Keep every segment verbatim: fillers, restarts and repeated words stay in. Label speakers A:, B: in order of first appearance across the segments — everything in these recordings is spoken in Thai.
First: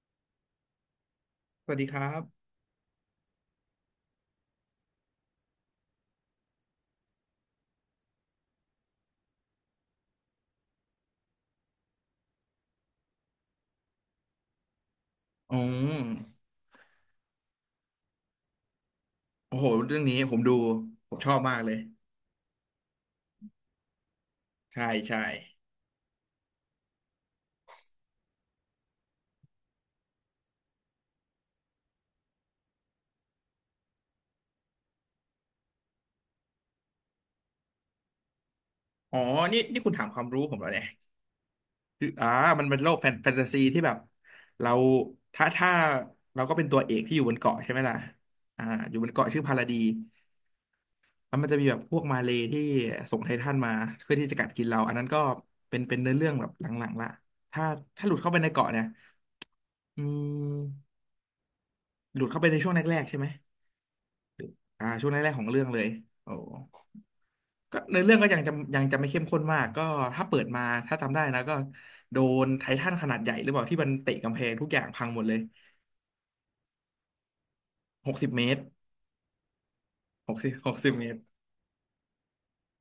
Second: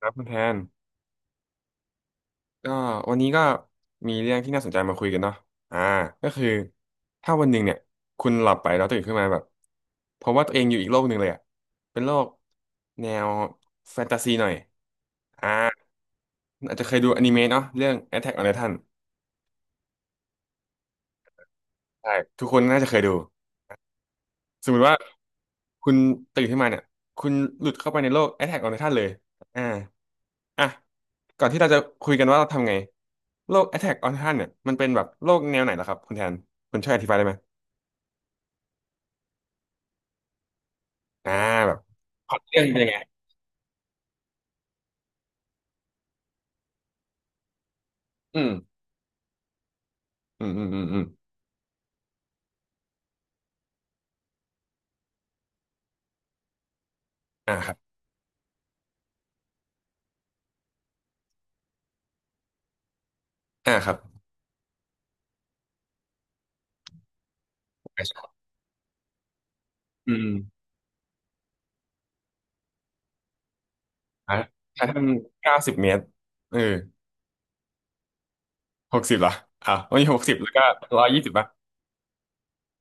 A: ครับคุณแทน
B: สวัสดีครับ
A: ก็วันนี้ก็มีเรื่องที่น่าสนใจมาคุยกันเนาะอ่าก็คือถ้าวันหนึ่งเนี่ยคุณหลับไปแล้วตื่นขึ้นมาแบบเพราะว่าตัวเองอยู่อีกโลกหนึ่งเลยอ่ะเป็นโลกแนวแฟนตาซีหน่อยอ่า
B: อ๋อ
A: อาจจะเคยดูอนิเมะเนาะเรื่อง Attack on Titan
B: โอ้โหเรื่องนี้ผมดูผมชอบมากเลย
A: ใช่ทุกคนน่าจะเคยดูสมม
B: ใช่
A: ติว่า
B: ใช่
A: คุณตื่นขึ้นมาเนี่ยคุณหลุดเข้าไปในโลก Attack on Titan เลยอ่า อ่ะก่อนที่เราจะคุยกันว่าเราทำไงโรค Attack on Titan เนี่ยมันเป็นแบบโรคแนวไหนเหรอครับคุณแทนคุณช่วยอธิบายได้ไหม
B: อ๋อ นี่นี่คุณถามความรู้ผมแล้วเนี่ย
A: อ่าแบบ
B: คืออ่า
A: พล็อตเรื่อ
B: มั
A: ง
B: นเป็
A: เป็น
B: น
A: ยั
B: โล
A: ง
B: ก
A: ไง
B: แฟนแฟนตาซีที่แบบเราถ้าถ้าเราก็เป็นตัวเอกที่อยู่บนเกาะใช่ไหมล่ะ
A: อืม
B: อ่าอยู่บนเกาะชื่อพาราดี
A: อืมอืมอืมอืม
B: แล้วมันจะมีแบบพวกมาเลย์ที่ส่งไททันมาเพื่อที่จะกัดกินเรา อันนั้นก็เป็นเป็นเนื้อเรื่องแบบหลังๆละ
A: อ่า
B: ถ้า
A: ครับ
B: ถ้าหลุดเข้าไปในเกาะเนี่ยอืมหลุดเข้าไปในช่วงแรกๆใช่ไหม
A: อ่าครับ
B: อ่าช่วงแรกๆของเรื่องเลยโอ้ ก็ในอ
A: ไม่
B: เรื่องก็
A: ใช่
B: ยังจะยังจะไม่เข้มข้นมากก็
A: อื
B: ถ้า
A: ม
B: เปิดมาถ้าจำได้นะก็โดนไททันขนาดใหญ่หรือเปล่าที่มันเตะ
A: อ่า
B: กำแพงทุกอย่า
A: ถ้า
B: ง
A: ท่า
B: พั
A: น
B: งหมดเลย
A: เก้าสิบเมตรเออ
B: หกสิบเมตร
A: หกสิบเหรออ่าวันนี้หก
B: ห
A: สิบ
B: ก
A: แล้
B: สิ
A: ว
B: บ
A: ก็
B: หกสิบ
A: ร้อ
B: เม
A: ย
B: ต
A: ยี่
B: ร
A: สิบป่ะ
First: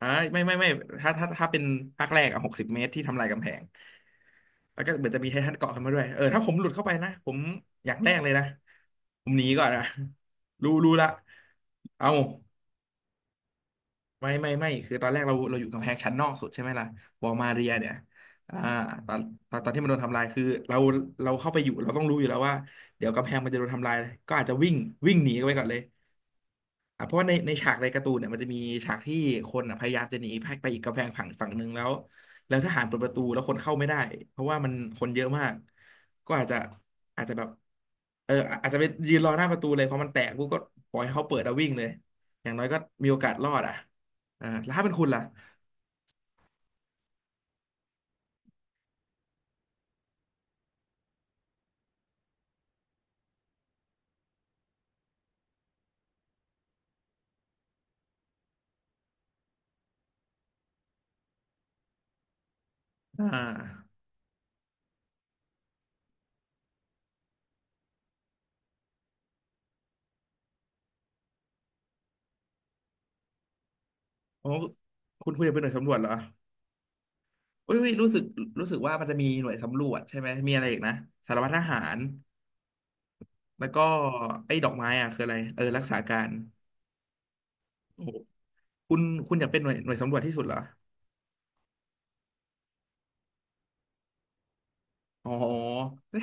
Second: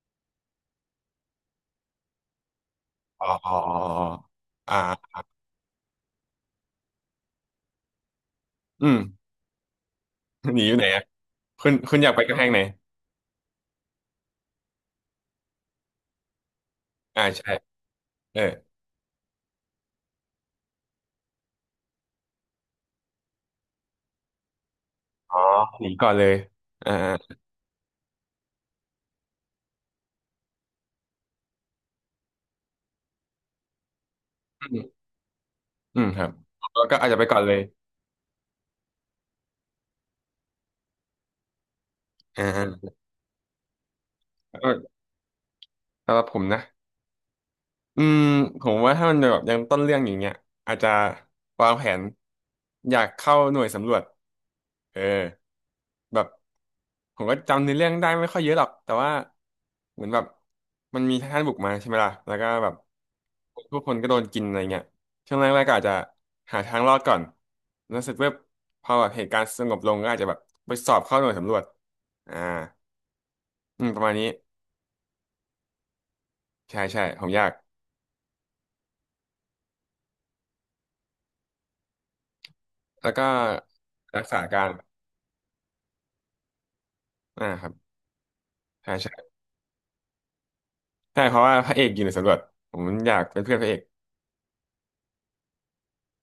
B: อ่าไม่ไม่ไม่ถ้าถ้าถ้าเป็นภาคแรกอะหกสิบเมตรที่ทำ
A: อ๋
B: ลา
A: อ
B: ยกำแพ
A: อ๋
B: ง
A: ออ๋อ
B: แล้วก็เหมือน
A: อ๋ออ่า
B: จะมีไททันเกาะขึ้นมาด้วยเออถ้าผมหลุดเข้าไปนะผมอย่างแรกเลยนะ
A: อืม
B: ผมหนีก่อนนะ
A: หนีอ
B: รู้
A: ยู่ไหน
B: รู้
A: อะ
B: ละ
A: คุณคุณอ
B: เอา
A: ยากไปกำแพงไหน
B: ไม่ไม่ไม่คือตอนแรกเราเราอยู่กำแพงชั้นนอกสุดใช่ไหมล่ะ
A: อ่า
B: วอลมา
A: ใช่
B: เรียเนี่ย
A: เออ
B: อ่าตอนตอนตอนที่มันโดนทำลายคือเราเราเข้าไปอยู่เราต้องรู้อยู่แล้วว่าเดี๋ยวกำแพงมันจะโดนทำลายก็อาจจะวิ่งวิ่งหนี
A: อ๋อ
B: กันไปก่อนเลย
A: หนีก่อนเลยอ่า
B: อ่ะเพราะว่าในในฉากในการ์ตูนเนี่ยมันจะมีฉากที่คนอ่ะพยายามจะหนีไปไปอีกกำแพงฝั่งฝั่งหนึ่งแล้วแล้วทหารเปิดประตูแล้วคนเข้าไม่ได้เพราะว่า
A: อื
B: มัน
A: ม
B: คนเยอะมาก
A: อืมครับ
B: ก็อาจจะ
A: แล้วก็อาจจะไป
B: อาจจะ
A: ก่อน
B: แบบ
A: เลย
B: เอออาจจะไปยืนรอหน้าประตูเลยเพราะมันแตกปุ๊บก็ปล่อยให้เขาเปิดแล้ววิ่งเลย
A: อ่
B: อย่างน้อยก็
A: า
B: มีโอกาสรอดอ่ะอ่า
A: แล้วก็
B: แล้วถ้าเป็นคุณล่ะ
A: สำหรับผมนะอืมผมว่าถ้ามันแบบยังต้นเรื่องอย่างเงี้ยอาจจะวางแผนอยากเข้าหน่วยสำรวจเออแบบผมก็จำในอเรื่องได้ไม่ค่อยเยอะหรอกแต่ว่าเหมือนแบบมันมีทหารบุกมาใช่ไหมล่ะแล้วก็แบบ
B: อ่า
A: ทุกคนก็โดนกินอะไรเงี้ยช่วงแรกๆก็อาจจะหาทางรอดก่อนแล้วรู้สึกว่าพอแบบเหตุการณ์สงบลงก็อาจจะแบบไปสอบเข้าหน่วยสำรวจอ่าอืมประมาณนี้
B: โอ้คุณคุณจะเป็นหน่วยสำรวจเหรอ
A: ใช่ใช่ผมอยาก
B: อุ้ยอุ๊ยรู้สึกรู้สึกว่ามันจะมีหน่วยสำรวจใช่ไหมมีอะไรอีกนะสารวัตรทหาร
A: แล้วก็
B: แล้วก็
A: รักษา
B: ไอ้
A: กา
B: ด
A: ร
B: อกไม้อ่ะคืออะไรเออรักษาการ
A: อ่าครับ
B: โอ้โห
A: ใช่
B: คุณ
A: ใช่
B: คุณอยากเป็นหน่วยหน่วยสำรวจที่สุดเหรอ
A: ใช่เพราะว่าพระเอกอยู่ในสำรวจผมอยากเป็นเพื่อนพระเอก
B: อ๋อ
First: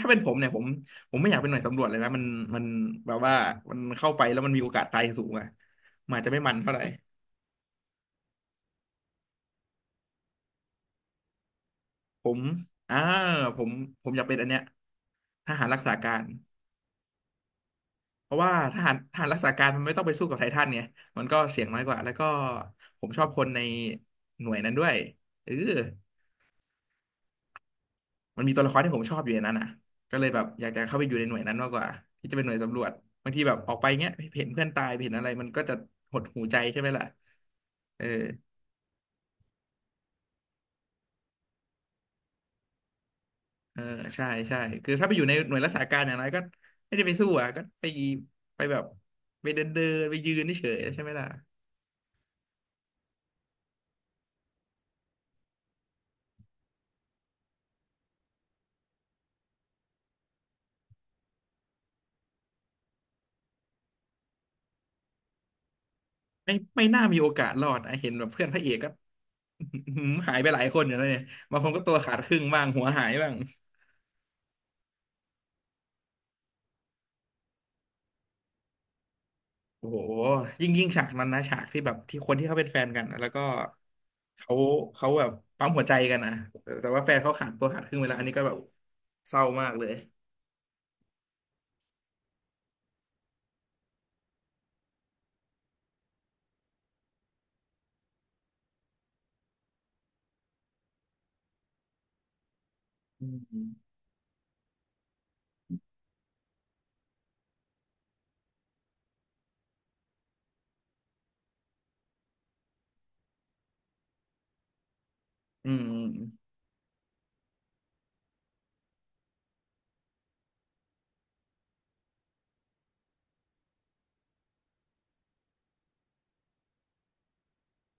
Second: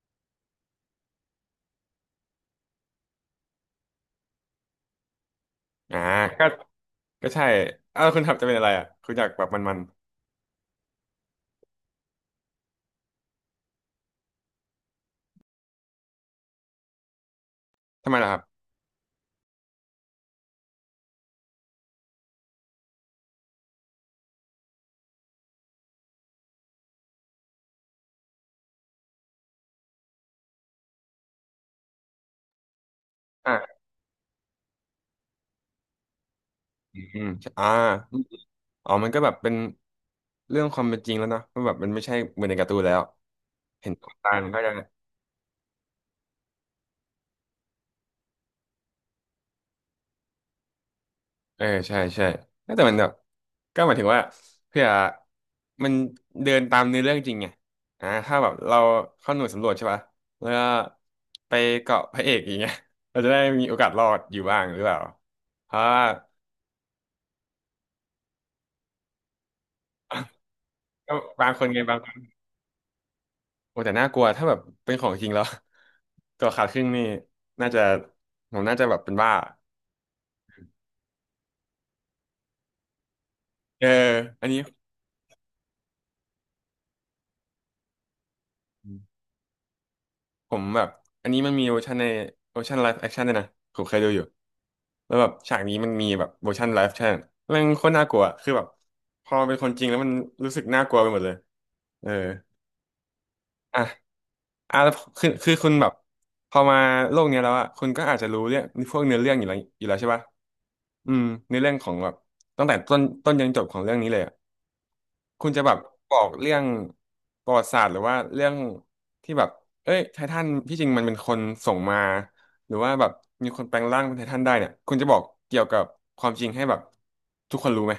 B: ถ้าเป็นผมเนี่ยผมผมไม่อยากเป็นหน่วยสำรวจเลยนะมันมันแบบว่ามันเข้าไปแล้วมันมีโอกาสตายสูงอะ
A: อ่า
B: มนอาจจะไม่
A: ก็
B: มันเท่าไหร่
A: ก็ใช่เอ้าคุณทับจะเป็นอะไรอ่ะคุณอยากแบบมัน
B: ผมอ่าผมผมอยากเป็นอันเนี้ยทหารรักษาการ
A: ๆทำไมล่ะ
B: เพ
A: ครั
B: ราะ
A: บ
B: ว่าทหารทหารรักษาการมันไม่ต้องไปสู้กับไททันไงมันก็เสี่ยงน้อยกว่า แล้วก็ผมชอบคนในหน่วยนั้นด้วยเออ มันมีตัวละครที่ผมชอบอยู่ในนั้นอ่ะก็เลยแบบอยากจะเข้าไปอยู่ในหน่วยนั้นมากกว่าที่จะเป็นหน่วยสำรวจบางทีแบ
A: อ่า
B: บออกไปเงี้ยเห็นเพื่อนตายเห็นอะไรมันก็จะหดหูใจใช่ไหม
A: อื
B: ล่ะ
A: มอ่า
B: เออ
A: อ๋อมันก็แบบเป็นเรื่องความเป็นจริงแล้วเนอะมันแบบมันไม่ใช่เหมือนในการ์ตูนแล้ว
B: เออ
A: เห็นต
B: ใช่
A: ามัน
B: ใช่
A: ก็จะ
B: คือถ้าไปอยู่ในหน่วยรักษาการอย่างไรก็ไม่ได้ไปสู้อ่ะก็ไปไปแบบไปเดินเดินไปยืนเฉยๆใช่ไหมล่ะ
A: เออใช่ใช่ แต่มันแบบก็หมายถึงว่าเพื่อมันเดินตามเนื้อเรื่องจริงไงอ่าถ้าแบบเราเข้าหน่วยสำรวจใช่ปะแล้วก็ไปเกาะพระเอกอย่างเงี้ย เราจะได้มีโอกาสรอดอยู่บ้างหรือเปล่าเพราะว่า
B: ไม่ไม่น่ามีโอกาสรอดนะเห็นแบบเพื่อนพระเอกก็ หายไปหลายคนอยู่แล้ว
A: ก็
B: เนี่ย
A: บาง
B: บาง
A: ค
B: ค
A: น
B: น
A: ไง
B: ก็ตัว
A: บางค
B: ขา
A: น
B: ดครึ่งบ้างหัวหายบ้าง
A: โอ้แต่น่ากลัวถ้าแบบเป็นของจริงแล้ว ตัวขาดครึ่งนี่น่าจะผมน่าจะแบบเป็นบ้า
B: โอ้โหยิ่งยิ่งฉากนั้นนะฉากที่แบบที่คนที่เขาเป็นแฟนกันนะแล้วก็
A: เอออัน
B: เขา
A: นี้
B: เขาแบบปั๊มหัวใจกันนะแต่แต่ว่าแฟนเขาขาดตัวขาดครึ่งเวลาอันนี้ก็แบบเศร้ามากเลย
A: ผมแบบอันนี้มันมีเวอร์ชันในเวอร์ชันไลฟ์แอคชั่นด้วยนะผมเคยดูอยู่แล้วแบบฉากนี้มันมีแบบเวอร์ชันไลฟ์แอคชั่นม่งโคตรน่ากลัวอะคือแบบพอมันเป็นคนจริงแล้วมันรู้สึกน่ากลัวไปหมดเลยเออ
B: อืม
A: อ่ะอ่ะแล้วคือคือคุณแบบพอมาโลกเนี้ยแล้วอ่ะคุณก็อาจจะรู้เรื่องพวกเนื้อเรื่องอยู่แล้วอยู่แล้วใช่ปะอืมเนื้อเรื่องของแบบตั้งแต่ต้นต้นยันจบของเรื่องนี้เลยอะ คุณจะ
B: อื
A: แบบบอกเรื่
B: ม
A: องประวัติศาสตร์หรือว่าเรื่องที่แบบเอ้ยไททันที่จริงมันเป็นคนส่งมาหรือว่าแบบมีคนแปลงร่างเป็นไททันได้เนี่ยคุณจะบอกเกี่ยวกับความจริงให้แบบทุกคนรู้ไหม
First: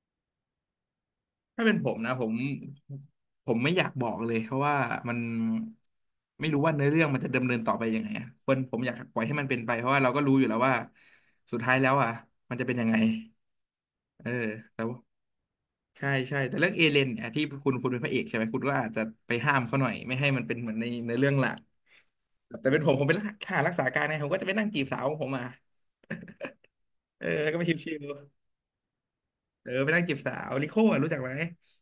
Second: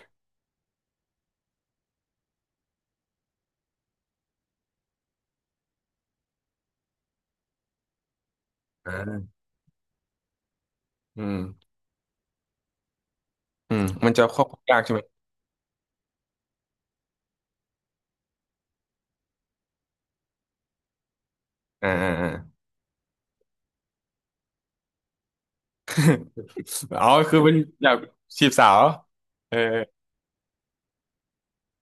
B: ถ้าเป็นผมนะผมผมไม่อยากบอกเลยเพราะว่ามันไม่รู้ว่าเนื้อเรื่องมันจะดำเนินต่อไปยังไงอะคนผมอยากปล่อย
A: อ่า
B: ให้มันเป็นไปเพราะว่าเราก็รู้อยู่แล้วว่า
A: อืม
B: สุดท้ายแล้วอ่ะมันจะเป็นยังไง
A: อืมมันจะ
B: เออ
A: ควบคุมยาก
B: แล้ว
A: ใช่ไหม
B: ใช่ใช่แต่เรื่องเอเลนเนี่ยที่คุณคุณเป็นพระเอกใช่ไหมคุณก็อาจจะไปห้ามเขาหน่อยไม่ให้มันเป็นเหมือนในในเรื่องหลัก
A: อ่าอ่าอ่า
B: แต่เป็นผมผมเป็นทหารรักษาการเนผมก็จะไปนั่งจีบสาวของผมมา
A: อ๋อ
B: เออ
A: คือ
B: แล้
A: เป็
B: ว
A: น
B: ก็ไป
A: อยา
B: ชิ
A: ก
B: ว
A: จีบสาวเออ
B: ๆเออไปนั่งจีบสาวลิโก้อะรู้จักไหม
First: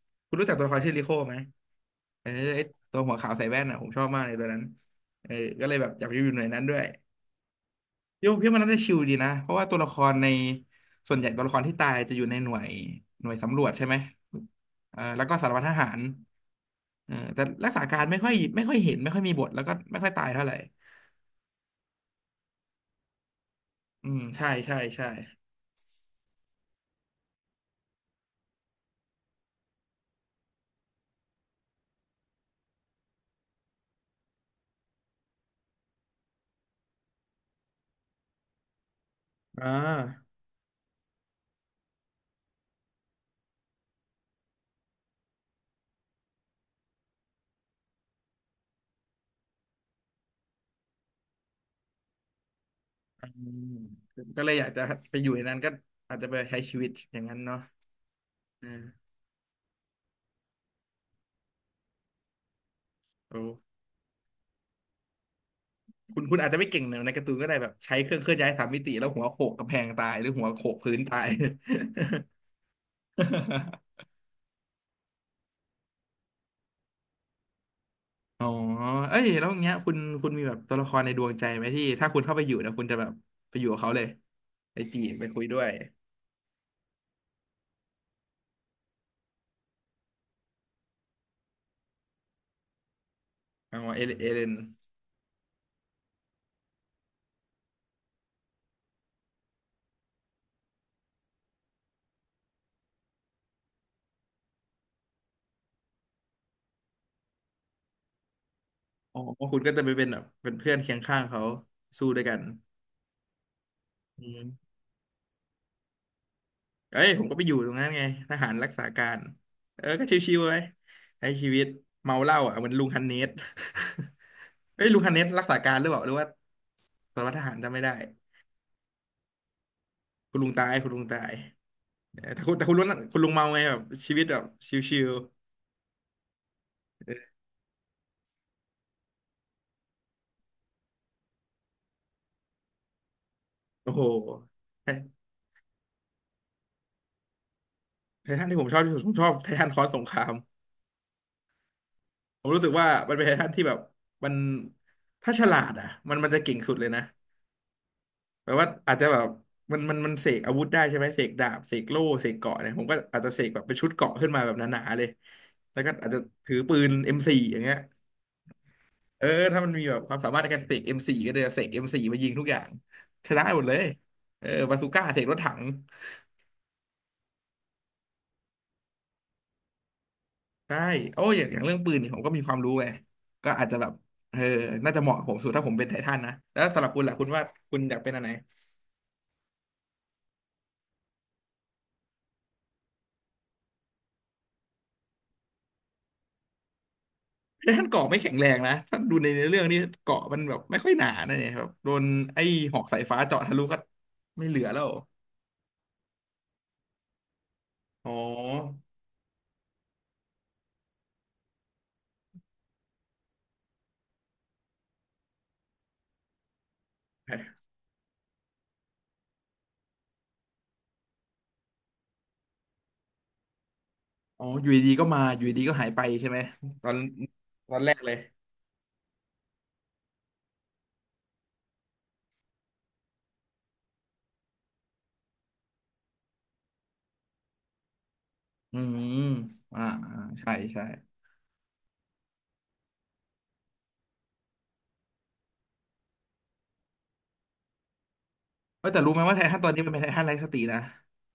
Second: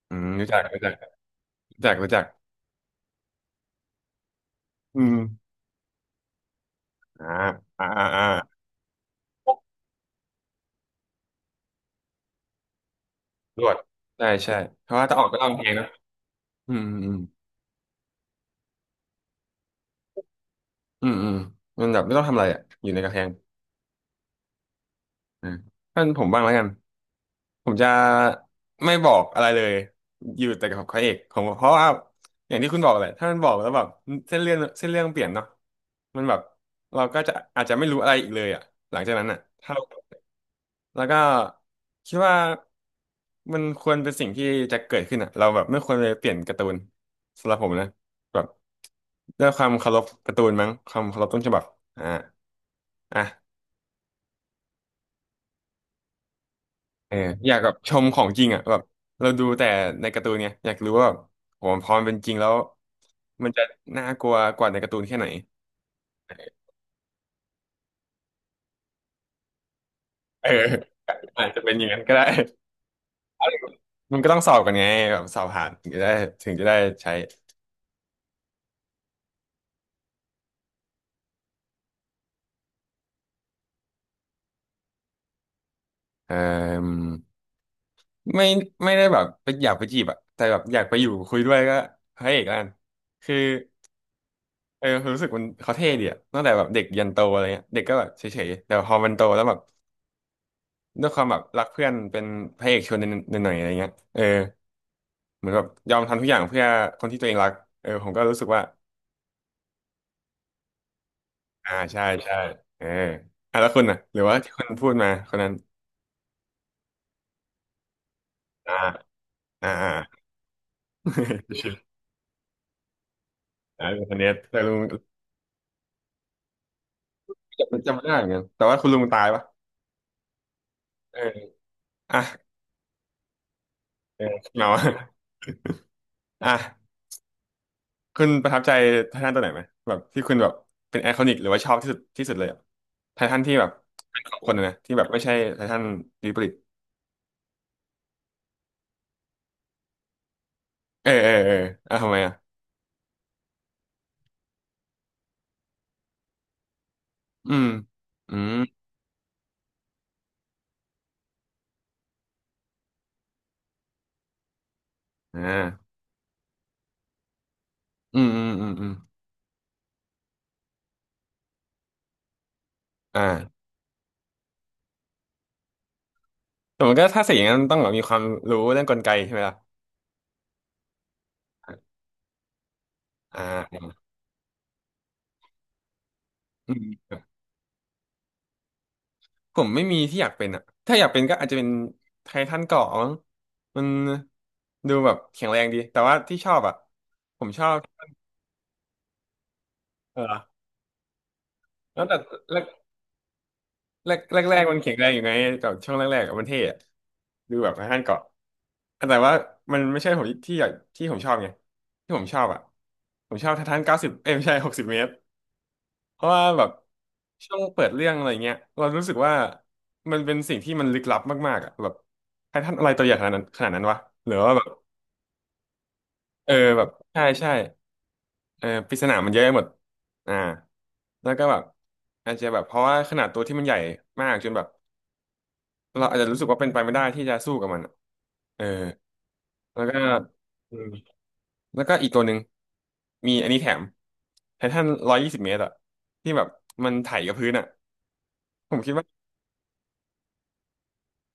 A: อืม
B: คุณ
A: รู้
B: รู้จั
A: จั
B: ก
A: ก
B: ตัวละค
A: รู้
B: ร
A: จัก
B: ชื่อลิโก้ไหม
A: รู้จักรู้จัก
B: เออไอตัวหัวขาวใส่แว่นอ่ะผมชอบมากเลยตัวนั้น
A: อืม
B: เออก็เลยแบบอยากไปอยู่หน่วยนั้นด้วย
A: อ่าอ่าอ่าอ่า
B: พี่ว่าพี่ว่ามันน่าจะชิลดีนะเพราะว่าตัวละครในส่วนใหญ่ตัวละครที่ตายจะอยู่ในหน่วยหน่วยสำ
A: ร
B: รว
A: ว
B: จ
A: ด
B: ใช่ไหม
A: ใช่ใช่เพ
B: เอ
A: ราะ
B: อ
A: ว่าถ้าอ
B: แล้
A: อ
B: ว
A: ก
B: ก็
A: ก็ต้อ
B: สาร
A: งแพ
B: วัตรท
A: งเนอะ
B: หาร
A: อืมอื
B: เออ
A: ม
B: แต่รักษาการไม่ค่อยไม่ค่อยเห็นไม่ค่อยมีบทแล้วก็ไม่ค่อยตายเท่าไหร่
A: อืมอืมมันแบบไม่ต้องทำอะไรอ่ะอยู่ในกระแพง
B: อืมใช่ใช่ใช่
A: อ่าท่านผมบ้างแล้วกันผมจะไม่บอกอะไรเลยอยู่แต่กับพระเอกผมเพราะว่าอย่างที่คุณบอกแหละถ้ามันบอกแล้วแบบเส้นเรื่องเส้นเรื่องเปลี่ยนเนาะมันแบบเราก็จะอาจจะไม่รู้อะไรอีกเลยอ่ะหลังจากนั้นอ่ะ
B: อ่
A: ถ้าเรา
B: า
A: แล้วก็คิดว่ามันควรเป็นสิ่งที่จะเกิดขึ้นอ่ะเราแบบไม่ควรไปเปลี่ยนการ์ตูนสำหรับผมนะแบบด้วยความเคารพการ์ตูนมั้งความเคารพต้นฉบับอ่า
B: อื
A: อ่ะ
B: มก็เลยอยากจะไปอยู่ในนั้นก็อาจจะไปใช้ชีวิต
A: เอ
B: อ
A: อ
B: ย่างนั้น
A: อยาก
B: เนาะ
A: แบบชมของจริงอ่ะ
B: เอ
A: แบบ
B: อ
A: เราดูแต่ในการ์ตูนเนี่ยอยากรู้ว่าแบบโหพอมันเป็นจริงแล้ว
B: โอ้
A: มันจะน่ากลัวกว่าในการ์ตูนแค่ไหน
B: คุณคุณอาจจะไม่เก่งในการ์ตูนก็ได้แบบใช้เครื่องเคลื่อนย้ายสามมิติแล้วหัวโขกกำแพงตายหรือหั
A: เอ
B: ว
A: อ
B: โขกพื้นตาย
A: อาจจะเป็นอย่างนั้นก็ได้ มันก็ต้องสอบกันไงแบบสอบผ่านถึงจะได้ถึงจะได้ใช้
B: อ๋อเอ้ยแล้วอย่างเงี้ยคุณคุณมีแบบตัวละครในดวงใจไหมที่ถ้าคุณเข้าไปอยู่นะคุณจะแบบไปอยู่กับเขาเลยไปจีบไปคุยด้วย
A: เอ่อไม่ไม่ได้แบบไปอยากไปจีบอะแต่แบบอยากไปอยู่คุยด้วยก็พระเอกแล้วกันคือ
B: อ๋อเอเลเอเลน
A: เออรู้สึกมันเขาเท่ดีอะตั้งแต่แบบเด็กยันโตอะไรเงี้ยเด็กก็แบบเฉยๆแต่พอมันโตแล้วแบบ ด้วยความแบบรักเพื่อนเป็นพระเอกชวนหน่อยๆอะไรเงี้ยเออเหมือนแบบยอมทำทุกอย่างเพื่อคนที่ตัวเองรักเออผมก็รู้สึกว่า
B: อ๋อคุณก็จะไปเป็นแบบเป็นเพื่อนเคียงข้างเขา
A: อ่าใช่
B: สู้ด้วย
A: ใช่
B: กัน
A: เอออ่ะแล้วคุณน่ะหรือ
B: อื
A: ว่าที่คุ
B: ม
A: ณพูดมาคนนั้น
B: เอ้ยผมก็ไปอยู่ตรงนั้นไงทหารรัก
A: อ่า
B: ษาการ
A: อ่า
B: เออ
A: อ่า
B: ก็ชิวๆไว้ใช้ชี วิต
A: ชื่อ
B: เมาเหล้าอ่ะเหมือนลุงฮันเนส
A: อ่าลุงธเนศแต่ลุ ง
B: เอ้ยลุงฮันเนสรักษาการหรือเปล่าหรือว่าสารวัตรทหารจำไม่
A: จำ
B: ได้
A: จำไม่ได้เหมือนกันแต่ว่าคุณลุงตายปะ
B: คุณลุงตายคุณลุง
A: เอ
B: ตา
A: อ
B: ยเอ
A: อ่ะ
B: อแต่คุณแต่คุณลุงคุณลุงเมาไงแบบชี
A: เอ
B: วิ
A: อ
B: ตแบบ
A: เมา
B: ช
A: อะ
B: ิว
A: อ่ะ
B: ๆเออ
A: คุณประทับใจไททันตัวไหนไหมแบบที่คุณแบบเป็นไอคอนิกหรือว่าชอบที่สุดที่สุดเลยอะไททันที่แบบ
B: โอ้โห
A: เป็นของคนนะนะ
B: ไท
A: ที่แบบไม่ใช่ไททันดีบริด
B: ไททันที่ผมชอบที่สุดผมชอบไททันคอร์สสงคราม
A: เออเออเอออ่ะทำไมอ่ะ
B: ผมรู้สึกว่ามันเป็นไททันที่แบบมันถ้าฉลาดอ่ะมันมันจะเก่งสุดเลยนะ
A: อืมอื
B: แปล
A: ม
B: ว่าอาจจะแบบมันมันมันเสกอาวุธได้ใช่ไหมเสกดาบเสกโล่เสกเกราะเนี่ยผมก็อาจจะเสกแบบเป็นชุดเกราะขึ้นมาแบบหนาๆเลย
A: อ่
B: แล้ว
A: า
B: ก็อาจจะถือปืน เอ็ม โฟร์ อมโฟร์อย่างเงี้ย
A: อืมอืมอืมอืม
B: เออถ้ามันมีแบบความสามารถในการเสก เอ็ม โฟร์ ก็เลยเสก เอ็ม โฟร์ มโฟร์มายิงทุกอย่างชนะห
A: อ่า
B: มดเลยเออบาซูก้าเสกรถถัง
A: แต่มันก็ถ้าเสียอย่างนั้นมันต้องแบบมีความรู้เรื่องกลไกใช่ไหมล่ะ
B: ได้โอ้ยอย่างอย่างเรื่องปืนนี่ผมก็มีความรู้ไง
A: อ่
B: ก็อาจจะแบบ
A: า
B: เออน่าจะเหมาะกับผมสุดถ้าผมเป็นไททันนะแล้ว
A: อื
B: สำหรับคุณ
A: ม
B: ล่ะคุณว่าคุณอยากเป็นอะไร
A: ผมไม่มีที่อยากเป็นอ่ะถ้าอยากเป็นก็อาจจะเป็นไททันเกราะมั้งมันดูแบบแข็งแรงดี แต่ว่าที่ชอบอ่ะผมชอ
B: แล้ว
A: บ
B: ท่านเกาะไม่แข็งแรงนะท่านดูในเนื้อเรื่องนี่
A: เอ
B: เกาะ
A: อ
B: มันแบบไม่ค่อยหนานะเนี่ยครับโด
A: แล้
B: น
A: วแต่
B: ไอ้หอกสายฟ้าเจาะทะลุก็
A: แรกแรก
B: ไม่
A: แร
B: เหลื
A: ก
B: อ
A: มัน
B: แล้ว
A: แข็งแรงอยู่ไงแต่ช่วงแรกๆอะมันเท่อะดูแบบไท่าน
B: อ๋อ
A: เกาะแต่ว่ามันไม่ใช่ผมที่อยากที่ผมชอบไงที่ผมชอบอ่ะผมชอบไท่าทันเก้าสิบเอ้ยไม่ใช่หกสิบเมตรเพราะว่าแบบช่วงเปิดเรื่องอะไรเงี้ยเรารู้สึกว่ามันเป็นสิ่งที่มันลึกลับมากๆอ่ะแบบไททันอะไรตัวใหญ่ขนาดนั้นขนาดนั้นวะหรือ
B: อ๋อ
A: ว่าแบ
B: อ
A: บ
B: ยู่ดีๆก็มาอยู่ดีๆก็หายไปใช่ไหม
A: เออแบ
B: ต
A: บ
B: อน
A: ใช่ใช่
B: ตอนแรกเลย
A: เออปริศนามันเยอะไปหมดอ่าแล้วก็แบบอาจจะแบบเพราะว่าขนาดตัวที่มันใหญ่มากจนแบบ เราอาจจะรู้สึกว่าเป็นไปไม่ได้ที่จะสู้กับมันอะเออ
B: อืม
A: แล้
B: อ่า
A: วก็
B: อ่าใช่
A: อื
B: ใช่
A: มแล้วก็อีกตัวหนึ่งมีอันนี้แถมไททันร้อยยี่สิบเมตรอะที่แบบมันไถกับพื้นอะผม
B: เอ้
A: คิ
B: ย
A: ด
B: แต่
A: ว่า
B: รู้ไหมว่าไททันตอนนี้มันเป็นไททันไร้สตินะ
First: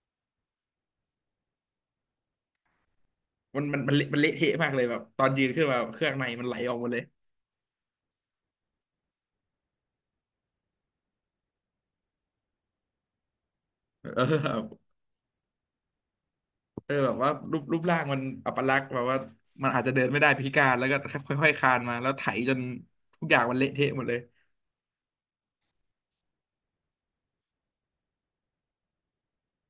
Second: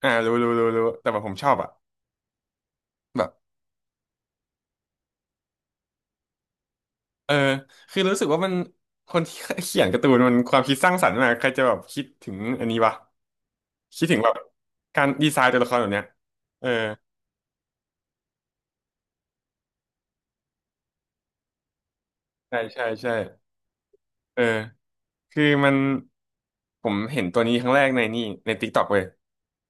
A: อ่ารู้รู้รู้รู้แต่แบบผมชอบอะแบบ
B: มันมันมันเละมันเละเทะมากเลยแบบตอนยืนขึ้นมาเครื่องในมันไหลออกหมดเลย
A: เออคือรู้สึกว่ามันคนที่เขียนการ์ตูนมันความคิดสร้างสรรค์มากใครจะแบบคิดถึงอันนี้วะคิดถึ
B: เ
A: งแบบ
B: ออ
A: การดีไซน์ตัวละครแบบเนี้ยเออ
B: เออแบบว่ารูปรูปร่างมันอัปลักษณ์แบบว่ามันอาจจะเดินไม่ได้พิการแล้วก็ค่อยๆคลานมาแล้วไถจ
A: ใช่
B: น
A: ใช่ใช่
B: ทุกอย่างมันเละเทะหมดเลย
A: เออ คือมันผมเห็นตัวนี้ครั้งแรกในนี่ใน ติ๊กต็อก เว้ย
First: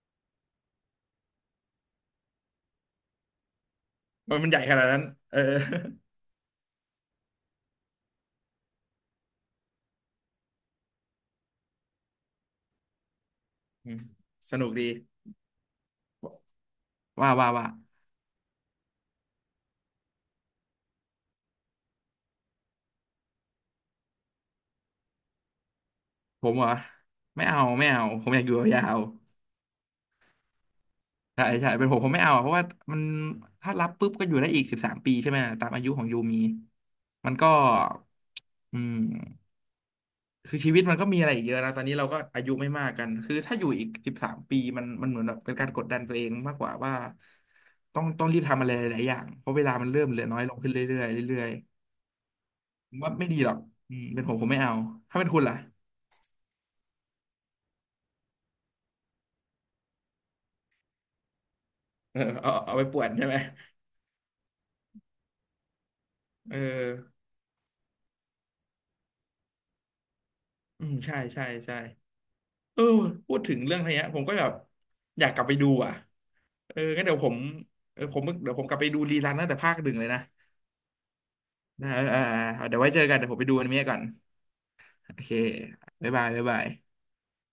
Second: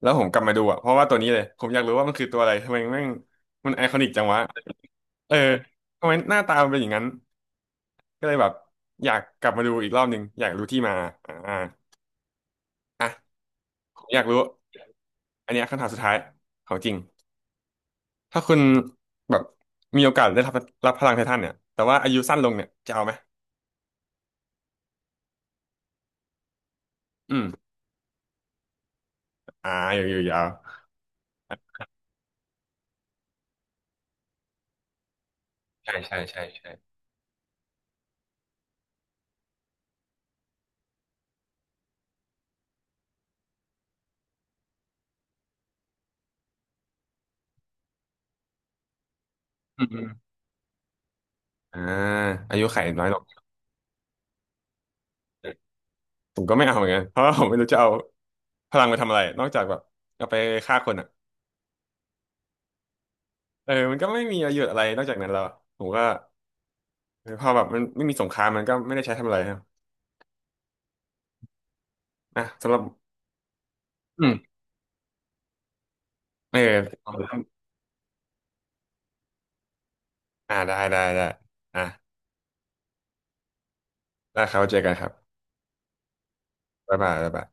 A: แล้วผมกลับมาดูอ่ะเพราะว่าตัวนี้เลยผมอยากรู้ว่ามันคือตัวอะไรทำไมแม่งมันไอคอนิกจัง
B: มัน
A: วะ
B: มันใหญ่ขนาดนั้น
A: เอ
B: เอ
A: อ
B: อ
A: ทำไมหน้าตามันเป็นอย่างนั้นก็เลยแบบอยากกลับมาดูอีกรอบหนึ่งอยากรู้ที่มาอ่าอ่ะ
B: อื
A: ผ
B: ม
A: มอยากรู้
B: สนุกดี
A: อันเนี้ยคำถามสุดท้ายของจริง
B: ว่าว่าว่า
A: ถ้าคุณแบบมีโอกาสได้รับรับพลังไททันเนี่ยแต่ว่าอายุสั้นลงเนี่ยจะเอาไหม
B: ผมเหรอ
A: อื
B: ไม่
A: ม
B: เอาไม่เอาผมอยากอยู่ยาว
A: อ่าอยู่อยู่ยาว
B: ๆใช่ใช่เป็นผมผมไม่เอาอะเพราะว่ามันถ้ารับปุ๊บก็อยู่ได้อีกสิบสามปีใช่ไหมล่ะตามอายุ
A: ใช่
B: ของ
A: ใช่
B: ยูมี
A: ใช่ใช่
B: มันก็อืม คือชีวิตมันก็มีอะไรอีกเยอะนะตอนนี้เราก็อายุไม่มากกันคือถ้าอยู่อีกสิบสามปีมันมันเหมือนแบบเป็นการกดดันตัวเองมากกว่าว่าต้องต้องรีบทำอะไรหลายๆอย่างเพราะเวลา
A: อืม
B: มัน
A: อ
B: เริ่มเหลือ
A: ม
B: น้อยลงขึ้นเรื่อยๆเรื่อย
A: อ่าอายุไข
B: ๆผม
A: น้อย
B: ว่า
A: ลง
B: ไม่ดีหรอกอืมเป็นผมผมไม่เอาถ้าเป็นคุณล่ะ
A: ผมก็ไม่เอาเหมือนกันเพราะว่าผมไม่รู้จะเอาพลังไปทำอะไรนอกจากแบบเอาไปฆ่าคนอ่ะ
B: เออเอาเอาเอาไปป่วนใช่ไหม
A: เออมันก็ไม่มีประโยชน์อะไรนอกจากนั้นแล้วอะผมก็
B: เออ
A: เออพอแบบมันไม่มีสงครามมันก็ไม่ได้ใช้ทำอะไรครับ
B: อืมใช่ใช่ใช่
A: นะสำหรั
B: เอ
A: บ
B: อพูดถึงเรื่องเนี้ยผม
A: อื
B: ก็
A: ม
B: แบบอยากกลับไปดูอ่ะ
A: เอ
B: เอองั้นเดี๋ยว
A: อ
B: ผมเออผมเดี๋ยวผมกลับไปดูรีรันตั้งแต่ภาคหนึ่งเลยนะ
A: อ่าได้ได้ได้อ่ะ
B: นะเออเออเออเดี๋ยวไว้เจอกันเดี๋ยวผมไปดูอนิเมะก่อน
A: แล้วเขาเจอกันครั
B: โอ
A: บ
B: เคบ๊ายบายบ๊ายบาย
A: บ๊ายบายบ๊ายบาย